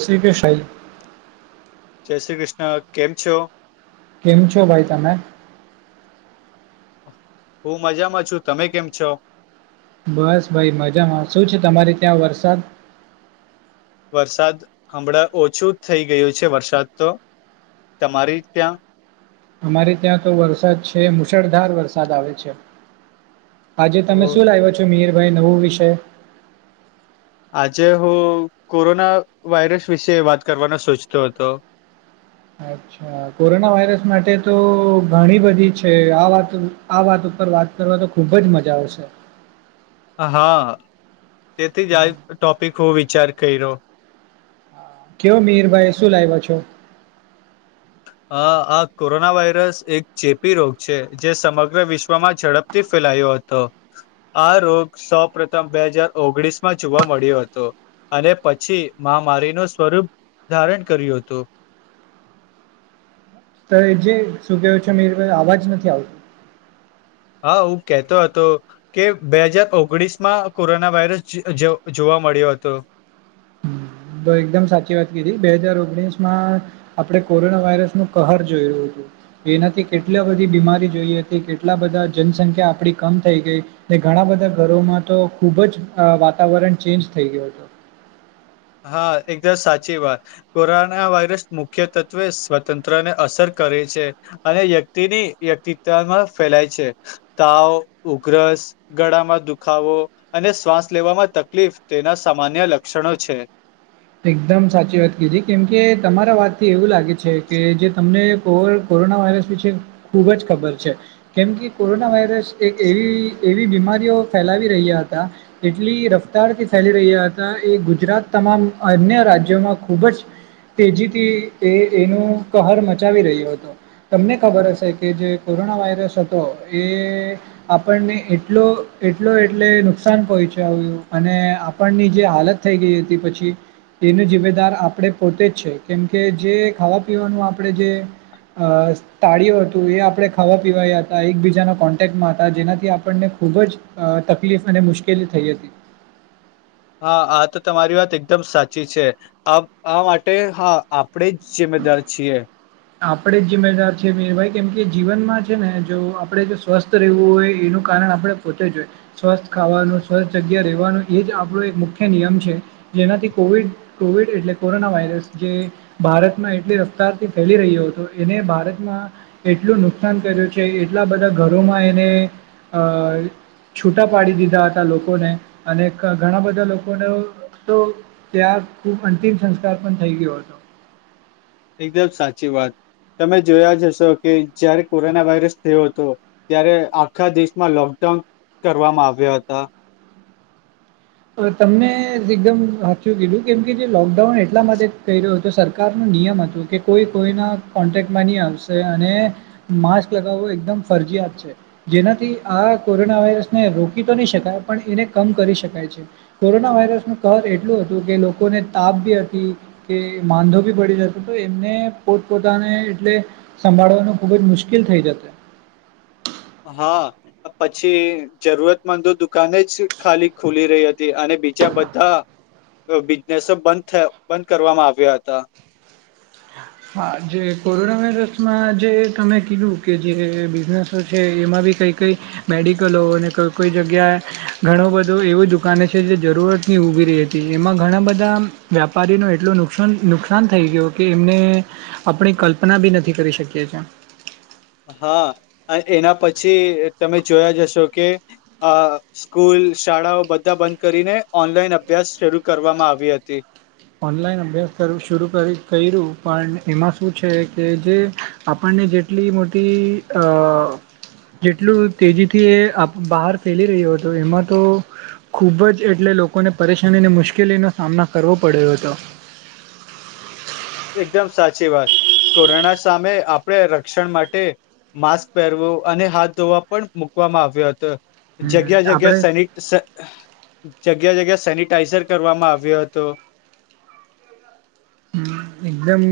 દસરી કે શાહી જય શ્રી કૃષ્ણ કેમ છો કેમ છો ભાઈ તમે હું મજામાં છું તમે કેમ છો બસ ભાઈ મજામાં શું છે તમારી ત્યાં વરસાદ વરસાદ હમણાં ઓછું થઈ ગયું છે વરસાદ તો તમારી ત્યાં અમારે ત્યાં તો વરસાદ છે મુશળધાર વરસાદ આવે છે આજે તમે હો. શું લાવ્યો છો મિરભાઈ નવું વિષય આજે હું કોરોના વાયરસ વિશે વાત કરવાનો સોચતો હતો અચ્છા કોરોના વાયરસ માટે તો ઘણી બધી છે આ વાત આ વાત વાત કરવા તો ખુબ જ મજા આવશે હ હા તેથી જ આ ટોપિક હું વિચાર કર્યો કયો મિર ભાઈ શું લાવ્યા છો હ અ આ કોરોના વાયરસ એક ચેપી રોગ છે જે સમગ્ર વિશ્વમાં ઝડપથી ફેલાયો. અતો આ રોગ સૌ પ્રથમ બે હજાર ઓગણીસ માં જોવા મળ્યો હતો. અને પછી મહામારીનું સ્વરૂપ ધારણ કર્યું હતું. તો જે શું કેું છે મે અવાજ નથી આવતો. હા હું કતો હતો કે બે હજાર ઓગણીસ માં કોરોના વાયરસ જ જ જોવા મળ્યો હતો. તો એકદમ સાચી વાત કીધી બે હાજાર ઓગણીસ માં આપડણે કોરોના વાયરસ નું કહર જોયું. એનાથી કેટલી બધી બીમારી જોઈ હતી કેટલા બધા જનસંખ્યા આપડી કમ થઈ ગઈ. ઘણા બધા ઘરોમાં તો ખુબ જ વાતાવરણ ચેન્જ થઈ ગયો હતું. હા એકદમ સાચી વાત કોરોના વાયરસ મુખ્ય તત્વે સ્વતંત્ર ને અસર કરે. છે અને વ્યક્તિની વ્યક્તિિત્વમાં ફેલાય છે તાવ ઉગ્રસ ગળામાં દુખાવો અને શ્વાસ લેવામાં તકલીફ તેના સામાન્ય લક્ષણો છે. એકદમ સાચી વાત કીધી કેમકે તમારા વાતથી એવું લાગે છે કે જે તમને ઓવર કોરોના વાયરસ વિશે ખૂબ જ ખબર છે કેમ કે કોરોના વાયરસ એક એવી એવી બીમારીઓ ફેલાવી રહ્યા હતા એટલી રફતારથી ફેલી રહ્યા હતા એ ગુજરાત તમામ અન્ય રાજ્યોમાં ખૂબ જ તેજીથી એ એનું કહર મચાવી રહ્યો હતો તમને ખબર હશે કે જે કોરોના વાયરસ હતો એ આપણને એટલો એટલો એટલે નુકસાન પહોચો. આવ અને આપણની જે હાલત થઈ ગઈ હતી પછી. એનો જિ્મેદાર આપણે પોતે જ છે કેમકે જે ખાવા પીવાનું આપણે જે અ તાળિું હતું એ આપણે ખાવા પીવાયા હતા એકબીજાના કોન્ટેક્ટમાં હતા જેનાથી આપણને ખૂબ જ તકલીફ અને મુશ્કેલી થઈ હતી. [unintelligible] હા આ તો તમારી વાત એકદમ સાચી છે આ માટે હા આપણે જે મેદાર છીએ. આપણેે જિ્મેદાર છે મીરભાઈ કેમ કે જીવનમાં છે ને જો આપડણે જો સ્વસ્થ રહેવું હોય એ નું કારણ આપણે પોતે જ જોઈએ સ્વસ્થ ખાવાનું સ્વસ્થ જગ્યા રહેવાનું એ જ આપણો એક મુખ્ય નિયમ છે. જેનાથી કોવિડ કોવિડ એટલે કોરોના વાયરસ જે ભારતમાં એટલી રફતારથી ફેલી રહ્યો હતો એને ભારતમાં એટલું નુકસાન કર્યું છે એટલા બધા ઘરોમાં એને અ છૂટા પાડી દીધા હતા લોકોને અને ઘણા બધા લોકોને તો ત્યાં ખુબ અંતિમ સંસ્કાર પણ થઈ ગયો હતો. એકદમ સાચી વાત. તમે જોયા જ હશો કે જયારે કોરોના વાયરસ થયો હતો ત્યારે આખા દેશમાં લોકડાઉન કરવામાં આવ્યા હતા. તમને એકદમ સાચું કીધું કેમ કે જે લોકડાઉન એટલા માટે થઈ રહ્યો હતો સરકારનું નિયમ હતું કે કોઈ કોઈના કોન્ટેક્ટમાં નહી આવશે અને માસ્ક લગાવવો એકદમ ફર જયત છે જેનાથી આ કોરોના વાયરસને રોકી તો નહી શકાય પણ એને કમ કરી શકાય છે. કોરોના વાયરસ નું કહર એટલું હતું કે લોકોને તાપ બી હતી કે માંંધો બી પડી એમને પોતપ પોતાને એટલે સંભળવાનું ખુબ જ મુશ્કેલ થઈ જતે. [inaudible] હા પછી જરૂરતમંદ તો દુકાને જ ખાલી ખુલી રહી હતી અને બીજા બધા બિઝનેસો બ બંધ કરવામાં આવ્યા હતા. હા જે કોરોના વાયરસમાં જે તમે કીધું કે જે બિઝનેસ છે એમાં કઈ કઈ મેડિકલો અને કઈ કોઈ જગ્યાએ ઘણું બધું એવુ દુકાને છે જે જરૂર થી ઊભી રહી હતી એમાં ઘણા બધા વ્યાપારીનો એટલોું નુકસાન નુકસાન થઈ ગયો કે એમને આપણી કલ્પના બી નથી કરી શકીઅછે. હા એના પછી તમે જોયા જશો કે આ સ્કૂલ શાળાઓ બધા બંધ કરીને ઓનલાઈન અભ્યાસ શરૂ કરવામાં આવી હતી. ઓનલાઈન અભ્યાસ કરવુ શુરુ કર્યું પણ એમાં શું છે કે જે આપણ ને જેટલી મોટી અ જેટલું તેજીથી એ બહાર ફેલી રહ્યો હતો. એમાં તો ખૂબ જ એટલે લોકોને પરેશાની અને મુશ્કેલીનો સામનો કરવો પડ્યો હતો. એકદમ સાચી વાત કોરોના સામે આપડણે રક્ષણ માટે માસ્ક પહેરવું અને હાથ ધોવા પણ મુકવામાં આવ્યો હતો. હમ જગ્યા જગ્યા આપણે સેનિટ જગ્યા જગ્યા સેનિટાઈઝર કરવામાં આવ્યો હતો. એકદમ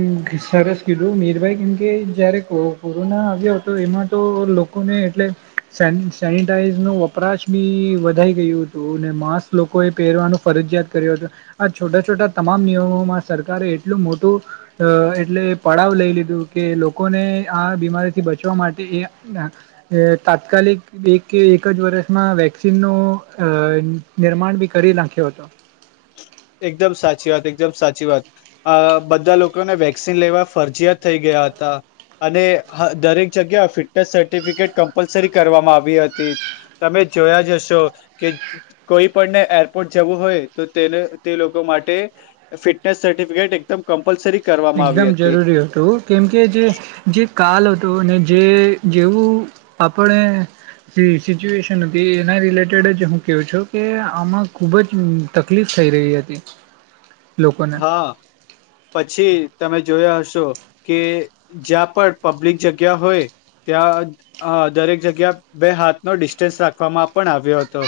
સરસ કીધું મીરભાઈ કેમકે જયારે કોરોના આવ્યો હતો તો એમાં તો લોકોને એટલે સેન સેનિટાઈઝનો વપરાશ બી વધાઈ ગયું હતું. તોને માસ્ક લોકોએ પહેરવાનું ફરજિયાત કર્યું. હત આ છોટા છોટા તમામ નિયમોમાં સરકાર સરકારે એટલું મોટું અ એટલે પડાવ લઈ લીધું કે લોકોને આ બીમારીથી બચવા માટે તાત્કાલિક એક કે એક જ વર્ષમાં વેક્સિનનો અ નિર્માણ બી કરી નાખ્યો હતો. એકદમ સાચી વાત એકદમ સાચી વાત બધા લોકોને વેક્સિન લેવા ફરજીયાત થઈ ગયા હતા. અને દરેક જગ્યા ફિટનેસ સર્ટિફિકેટ કમ્પલસરી કરવામાં આવી હતી. તમે જોયા જશો કે કોઈ પણને એરપોર્ટ જવું હોય તો તેને તે લોકો માટે ફિટનેસ સર્ટિફિકેટ એકદમ કમ્પલસરી કરવામાં આવી એકદમ હતી જરૂરી હતું કેમકે જે જે કાલ હતો ને જે જેવું આપણે સિચ્યુએશન હતી એના રિલેટેડ જ હું કું છું કે આમાં ખુબ જ તકલીફ થઈ રહી હતી. લોકોને હા, પછી તમે જોયા હશો કે જ્યાં પણ પબ્લિક જગ્યા હોય ત્યાં દરેક જગ્યા બે હાથ નો ડિસ્ટન્સ રાખવામાં પણ આવ્યો હતો.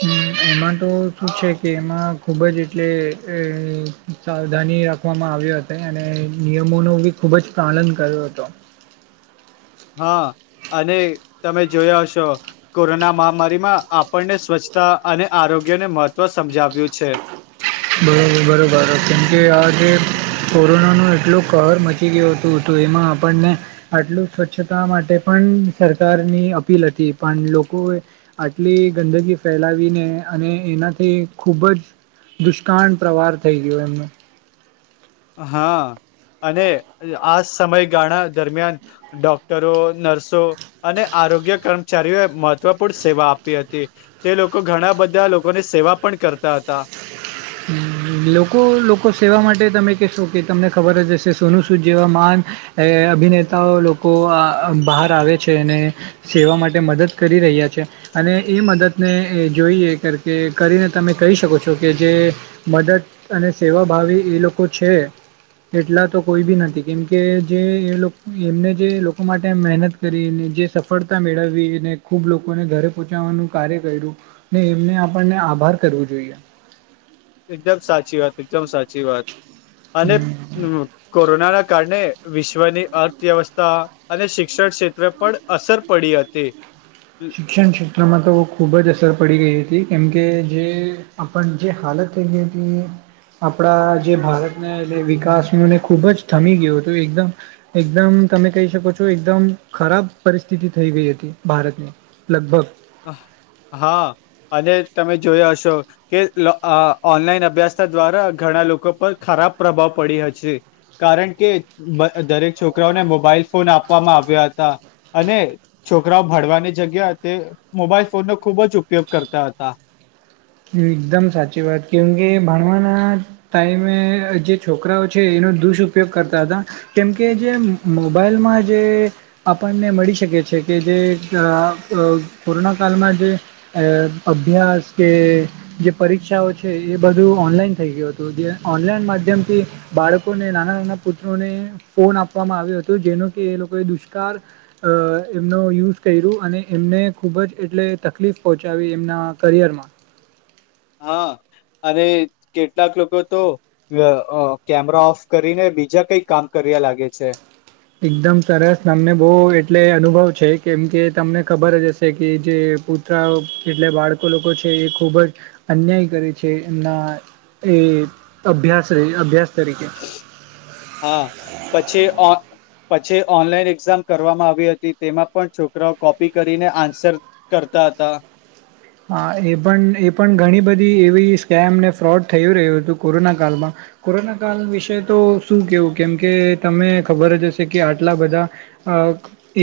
હમ એમાં તો શું છે કે એમાં ખુબ જ એટલે સાવધાની રાખવામાં આવ્યો હતો અને નિયમોનું બી ખુબ જ પાલન કર્યું હતો. હા. અને તમે જોયા હશો કોરોના મહામારીમાં આપણને સ્વચ્છતા અને આરો ગ્યને મહત્ત્વ સમજાવ્યું છે. બ બરોબર કેમકે આજે કોરોના ન એટલું કહર મચી ગયું હતું હતું તો એમાં આપણને આટલું સ્વચ્છતા માટે પણ સરકારની અપીલ હતી પણ લોકો લોકો આટલી ગંદગી ફેલાવીને અને એનાથી ખૂબ જ દુષ્કાળ પ્રવાહર થઈ ગયો એમને. હા. અને આ સમયગાળા દરમિયાન ડોક્ટરો, નર્સો અને આરોગ્ય કર્મચારીઓએ મહત્વપૂર્ણ સેવા આપી હતી. તે લોકો ઘણા બધા લોકોની સેવા પણ કરતા હતા. હમ લોકો લોકો સેવા માટે તમે કહેશો કે તમને ખબર જ હશે સોનુ સૂદ જેવા માન અભિનેતાઓ લોકો બહાર આવે છે અને સેવા માટે મદદ કરી રહ્યા છે. અને એ મદદને એ જોઈએ કર કે કરીને તમે કહી શકો છો કે જે મદદ અને સેવાભાવી એ લોકો છે. એટલા તો કોઈ બી નથી કેમકે જે એ એમને જે લોકો માટે મહેનત કરી જે સફળતા મેળવી અનેને ખુબ લોકોને ઘરે પહોચાવાનું કાર્ય કર્યું ને એમને આપણને આભાર કરવું જોઈએ. એકદમ સાચી વાત એકદમ સાચી વાત અને હમ કોરોનાના કારણે વિશ્વની અર્થવ્યવસ્થા અને શિક્ષણ ક્ષેત્રે પર અસર પડી હતી શિક્ષણ ક્ષેત્રમાં તો ખુબ જ અસર પડી ગઈ હતી કેમ કે જે આપ જે હાલત એ એ ત આપણા જે ભારતને એ વિકાસનું એને ખૂબ જ થમી ગયું હતું એકદમ એકદમ તમે કહી શકો છો એકદમ ખરાબ પરિસ્થિતિ થઈ ગઈ હતી ભારતની લગભગ હ હા અને તમે જોયા હશો કે ઓનલાઈન અભ્યાસ દ્વારા ઘ લોકો પર ખરાબ પ્રભાવ પડી છે કારણ કે દરેક છોકરાઓને મોબાઈલ ફોન આપવામાં આવ્યા હતા અને છોકરાઓ ભડવાની જગ્યા તે મોબાઈલ ફોનનોો ખૂબ જ ઉપયોગ કરતા હતા એકદમ સાચી વાત કેમ કે ભણવાના ટાઈમે જે છોકરાઓ છે એનો દુષયોગ કરતા હતા કેમકે જે મોબાઈલ આપણને મળી શકે છે કે જે કોરોના કળમાં એ અ અભ્યાસ કે જે પરીક્ષાઓ છે એ બધું ઓનલાઈન થઈ ગયું હતું જે ઓનલાઈન માધ્યમથી બાળકોને નાના નાના પુત્રોને ફોન આપવામાં આવ્યો હતો જેનો કે એ લોકોએ દુષ્કાળ એ એ નો યુઝ કર્યું અને એમને ખુબ જ એટલે તકલીફ પહોંચાવી એમના કરિયરમાં હા અને કેટલાક લોકો તો એ અ કેમેરા ઓફ કરીને બીજા કઈ કામ કરતું ગયા લાગે છે. એકદમ સરસ તમને બહું એટલે અનુભવ છે કેમ કે તમને ખબર જ હશે કે જે જે પૂતરાઉ એટલે બાળકો લોકો છે એ ખુબ જ અન્યાય કરે છે એમના એ અભ્યાસ જ આયા અભ્યાસ તરીકે હા પછી અ પછી ઓનલાઈન એક્ઝામ કરવામાં આવી હતી તેમાં પણ છોકરાઓ કોપી કરીને આન્સર કરતા હતા ખાલી હા એ પણ એ પણ ઘણી બધી એવી સ્કેમ અનેને ફ્રોડ થય રહ્યું હતું કોરોના કાલમાં કોરોના કાલ વિશે તો શું કેવું કેમ કે તમને ખબર જ હશે કે આટલા બધા અ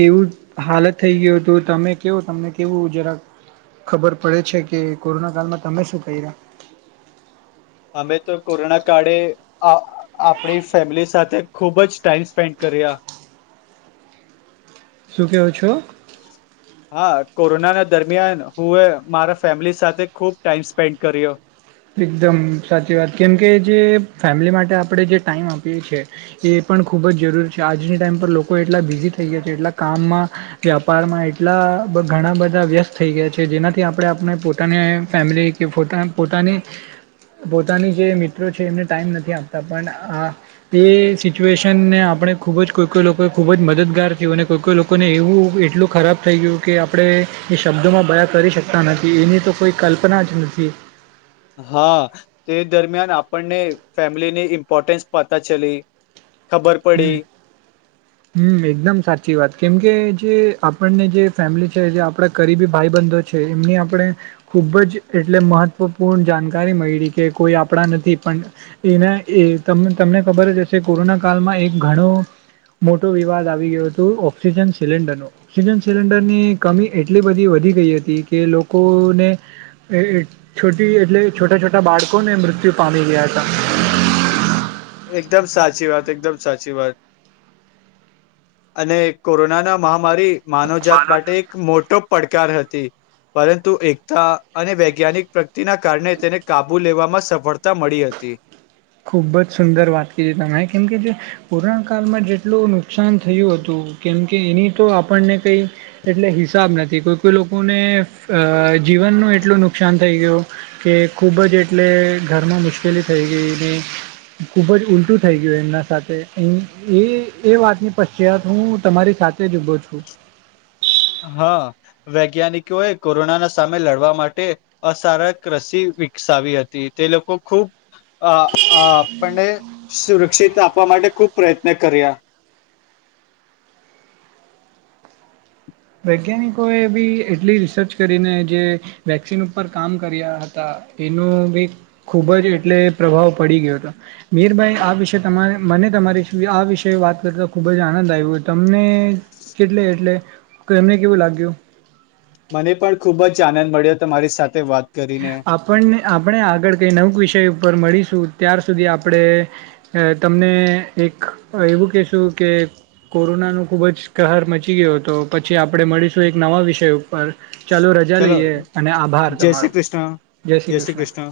એવું હાલત થઈ ગયું હતું તમે કેવો તમને કેવું જરાક ખબર પડે છે કે કોરોના કાળમાં તમે શું ક્યા અમે તો કોરોના કાળે અ આપણી ફેમિલી સાથે ખુબ જ ટાઈમ સ્પેન્ડ કર્યા. ખાલી શું કેવો છો? [inaudible] હા કોરોના ના દરમિયાન હું એ મારા ફેમિલી સાથે ખૂબ ટાઈમ સ્પેન્ડ કર્યો. એકદમ સાચી વાત કેમકે જે ફેમિલી માટે આપણે જે ટાઈમ આપીએ છે એ પણ ખૂબ જ જરૂરી છે આજની ટાઈમ પર લોકો એટલા બિઝી થઈ ગયા છે એટલા કામમાં વ્યાપારમાં એટલા અ ઘણા બધા વ્યસ્ત થઈ ગયા છે જેનાથી આપણે આપને પોતાની ફેમિલી કે પોતાન પોતાની ખાલી પોતાની જે મિત્રો છે એમને ટાઈમ નથી આપતા પણ એ સિચ્યુએશનને આપણે અને ખૂબ જ કોઈ કોઈ લોકોએ ખૂબ જ મદદગાર થયું અને કોઈ કોઈ લોકોને એવું એટલું ખરાબ થઈ ગયું કે આપણે એ શબ્દોમાં બયા કરી શકતા નથી એની તો કોઈ કલ્પના જ નથી. હા તે દરમિયાન આપણને ફેમિલીની ઇમ્પોર્ટન્સ પતા ચલી. ખબર હમ પડી હમ એકદમ સાચી વાત કેમ કે જે આપણને જે ફેમિલી છે જે આપણા કરીરબી ભાઈબંધો છે એમની આપણે ખૂબ જ એટલે મહત્વપૂર્ણ જાનકારી મય્ળી કે કોઈ આપણા નથી પન એના એ તમ તમને ખબર જ હશે કોરોના કાલમાં એક ઘણો મોટો વિવાદ આવી ગયો હતો ઓક્સિજન સિલિન્ડરનો ઓક્સિજન સિલિન્ડરની કમી એટલી બધી હોય વધી ગઈ હતી કે લોકોને એએ છોટી એટલે છોટા છોટા બાળકોને મૃત્યુ [unintelligible] એકદમ સાચી વાત એકદમ સાચી વાત. અને કોરોનાના મહામારી માનવજાત માટે એક મોટો પડકાર હતી. પરંતુ એકતા અને વૈજ્ઞાનિક પ્રગતિના કારણે તેને કાબુ લેવામાં સફળતા મળી હત તે [inaudible] ખુબ જ સુંદર વાત કીધી તમે કેમ કે જે એ કોરોના કાલમાં જેટલું નુકસાન થયું હતું કેમ કે એની તો આપણને કંઈ એટલે હિસાબ નથી કોઈ કોઈ લોકોને એ ફ જીવનનું એટલું નુકસાન થઈ ગયું કે ખૂબ જ એટલે ઘરમાં મુશ્કેલી થઈ ગઈ હ [inaudible] ખુબ જ ઉલટું થઈ ગયું એમના સાથે ઉમ એ એ વાતની પશ્ચાત હું તમારી સાથે સાથે જ ઊભો છું. ખાલી હ અ અ વૈજ્ઞાનિકો એ કોરોનાના સામે લડવા માટે અસારક રસી વિકસાવી હતી તે લોકો ખુબ અ આપને સુરક્ષિત આપવા માટે ખુબ પ્રયત્ન કર્યા વૈજ્ઞાનિકો એ બી એટલી રિસર્ચ કરીને જે વેક્સિન ઉપર કામ કર્યા હતા એનો ભ ખુબ જ એટલે પ્રભાવ પડી ગયો હતો મીરભાઈ આ વિષ તમારે મને તમારી આ વિષ વાત કરતા ખૂબ જ આનંદ આવ્યો તમને કેટલે એટલે કર એમને કેવું લાગ્યો મને પણ ખુબ જ આનંદ મળ્યો હતોરી સાથે વાત કરીને. આપણને આપણે આગળ કઈ નવુક વિષય પર મળીશું ત્યાર સુધી આપણે તમને એક એવું કહેશું કે કોરોના ન ખુબ જ કહર મચી ગયો હતો પછી આપણે મળીશું એક નવા વિષય ઉપર ચાલો રજા ચલો લઈએ અને આભાર જય તમારો શ્રી કૃષ્ણ જય શ્રી કૃષ્ણ